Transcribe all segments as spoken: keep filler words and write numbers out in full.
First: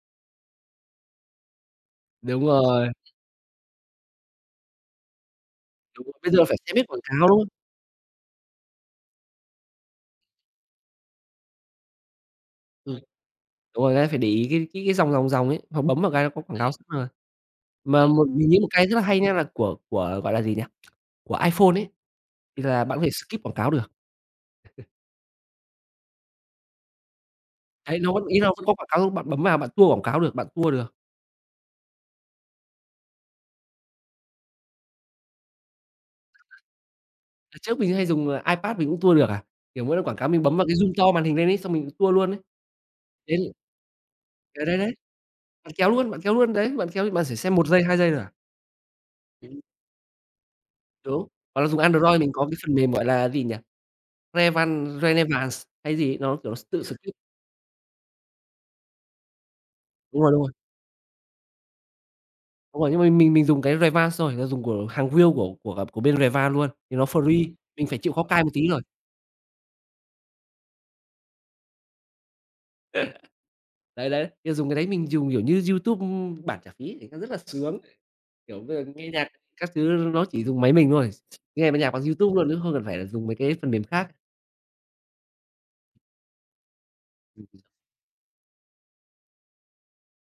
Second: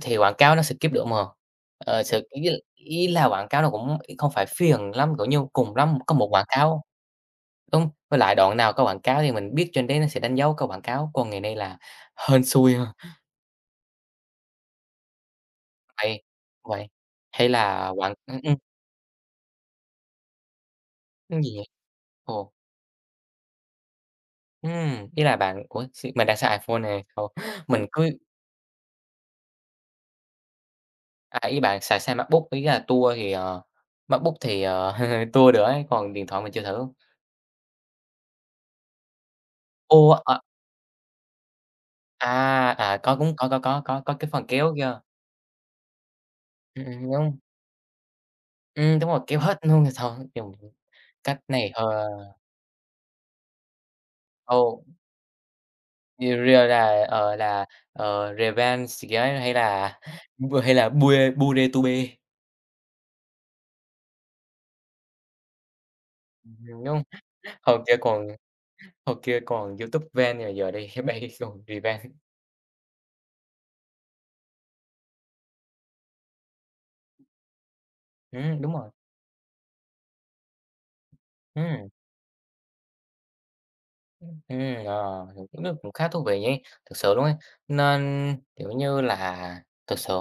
Thì quảng cáo nó skip được mà. Ờ, s ý Đúng là rồi. ý là quảng cáo nó cũng [unintelligible] không phải phiền lắm, kiểu như, cùng lắm một Đúng có [unintelligible] một bây quảng giờ phải xem cáo. hết quảng cáo, đúng không? Đúng, với lại đoạn nào có quảng cáo thì mình biết trên đấy nó sẽ đánh dấu có quảng cáo, còn ngày nay là hên xui ha. Ừm, đúng rồi, cái phải để ý cái cái dòng dòng dòng ấy, hoặc bấm vào Vậy cái có quảng cáo xong vậy, rồi. hay là Mà quảng một ừm, mình ừm. nghĩ một cái rất là hay nha, là của của, gọi là, gì nhỉ? Của Ưm, gì vậy? iPhone ấy, Ồ. thì là bạn có thể skip quảng cáo được. Ừm, ý là bạn ủa, x mình đang xài iPhone nè [unintelligible] mình Ấy, cứ nó vẫn ý là vẫn có quảng cáo luôn, bạn bấm vào bạn tua quảng cáo được, bạn tua được. À, ý bạn xài sang MacBook. Ý là tua thì, ờ MacBook thì, ờ, tua được ấy, còn điện thoại mình chưa thử. Đợt trước mình vẫn hay dùng, à, iPad mình cũng tua được à. Kiểu, mỗi lần Ủa, quảng cáo ờ mình bấm vào cái zoom to màn hình lên ấy, xong mình tua luôn ấy. À, à, có cúng, Đến có, có, có, có có cái phần Đấy, kéo đấy, đấy. kia. Bạn kéo luôn, bạn kéo luôn, đấy, Ừm, bạn ừm, kéo bạn xẻ đúng. xem một giây, hai giây thôi à? Ừm, đúng rồi kéo hết Ừm. luôn thì thôi dùng Đúng. cách Hoặc là này, dùng ờ Android mình có cái phần mềm, gọi là gì nhỉ? Ồ. Revanced Re ne vàng x hay gì, Rìa nó, kiểu, s rìa tự là, skip. ờ, là, ờ, Revanced kiểu ấy hay là Đúng rồi, đúng rồi. b hay là [unintelligible] Đúng rồi, nhưng mình mình mình dùng cái Revanced xong rồi, ờ, dùng của hàng real của của, à, của bên Revanced luôn, thì nó free [unintelligible] hồi mình kia phải chịu khó còn cài một tí thôi. hồi kia còn YouTube Vanced, rồi giờ đây nó bay cái [unintelligible] Revanced. Đấy, đấy, ơ, dùng cái đấy mình dùng, kiểu như, YouTube, ưm, bản trả phí thì có rất là sướng. Kiểu, Ừm, đúng bây rồi. giờ nghe nhạc các thứ nó chỉ dùng máy mình thôi, s ch nghe mấy Ừm. nhạc bằng YouTube luôn chứ không cần phải là dùng mấy cái phần mềm khác. Ưm, ừm, ờ, [unintelligible] cũng khá thú vị nhỉ, thực sự luôn ấy. Ừm [unintelligible] Nên, kiểu như là, thực sự,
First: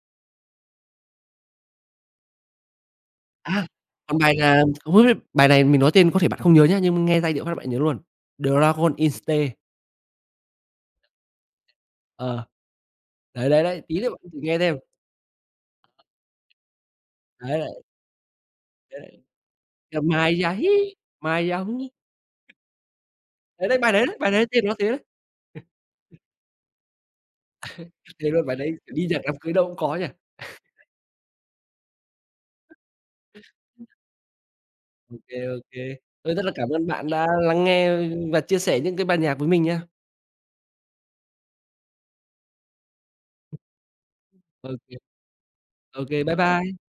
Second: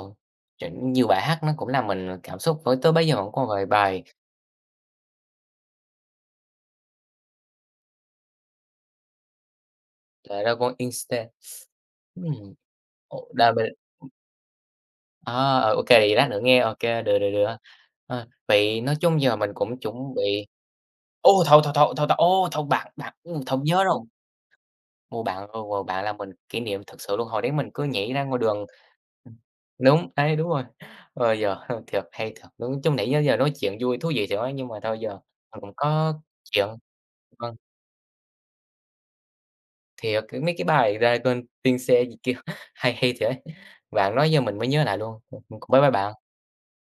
chững nhiều bài hát nó cũng làm mình cảm xúc với tới bây giờ vẫn còn vài À, bài. còn bài là [unintelligible] bài này mình nói tên có thể bạn không nhớ nhá, nhưng, ơ, nghe giai điệu phát là bạn nhớ luôn "Dragostea Din Tei". "Dragostea Din Tei". Ờ. Hừm. Ồ, Đấy, đa bê đấy, đấy, tí nữa bạn thử nghe xem. À, ờ, OK, vậy lát nữa nghe OK, được, được, được. Đấy, đấy. Ờ, vậy nói chung Đấy, giờ mình cũng chuẩn ờ, bị Ma-ia-hii. ối! Thôi, thôi, Ma-ia-huu. thôi, thôi, thôi, ố, thôi, bạn bạn, ừm, thôi Đấy, đấy, nhớ bài rồi. đấy đấy, bài đấy tên nó thế đấy. Ô, bạn, ờ, ờ, bạn làm mình kỷ niệm thực sự luôn, hồi đấy mình cứ nhảy ra Thề ngoài luôn bài đường đấy, kiểu, đi nhạc ừm, đám cưới đâu cũng có nhỉ? đúng, đấy, đúng rồi. Ơ, giờ hư thiệt hay thiệt, ứ, chứ nãy giơ giờ nói chuyện vui, thú vị thiệt ấy, nhưng mà thôi giờ Ô kê, ô mình cũng kê. có Thôi, rất là chuyện. cảm ơn bạn đã Vâng. lắng nghe và chia sẻ những cái bài nhạc với mình nha. Thiệt, c mấy cái bài "Dragostea Din Tei" gì kia hay hay thiệt ấy, bạn nói giờ mình mới Ô nhớ kê. lại luôn. Ừm, ừm, cũng bye bye Ô kê, bạn. bye bye.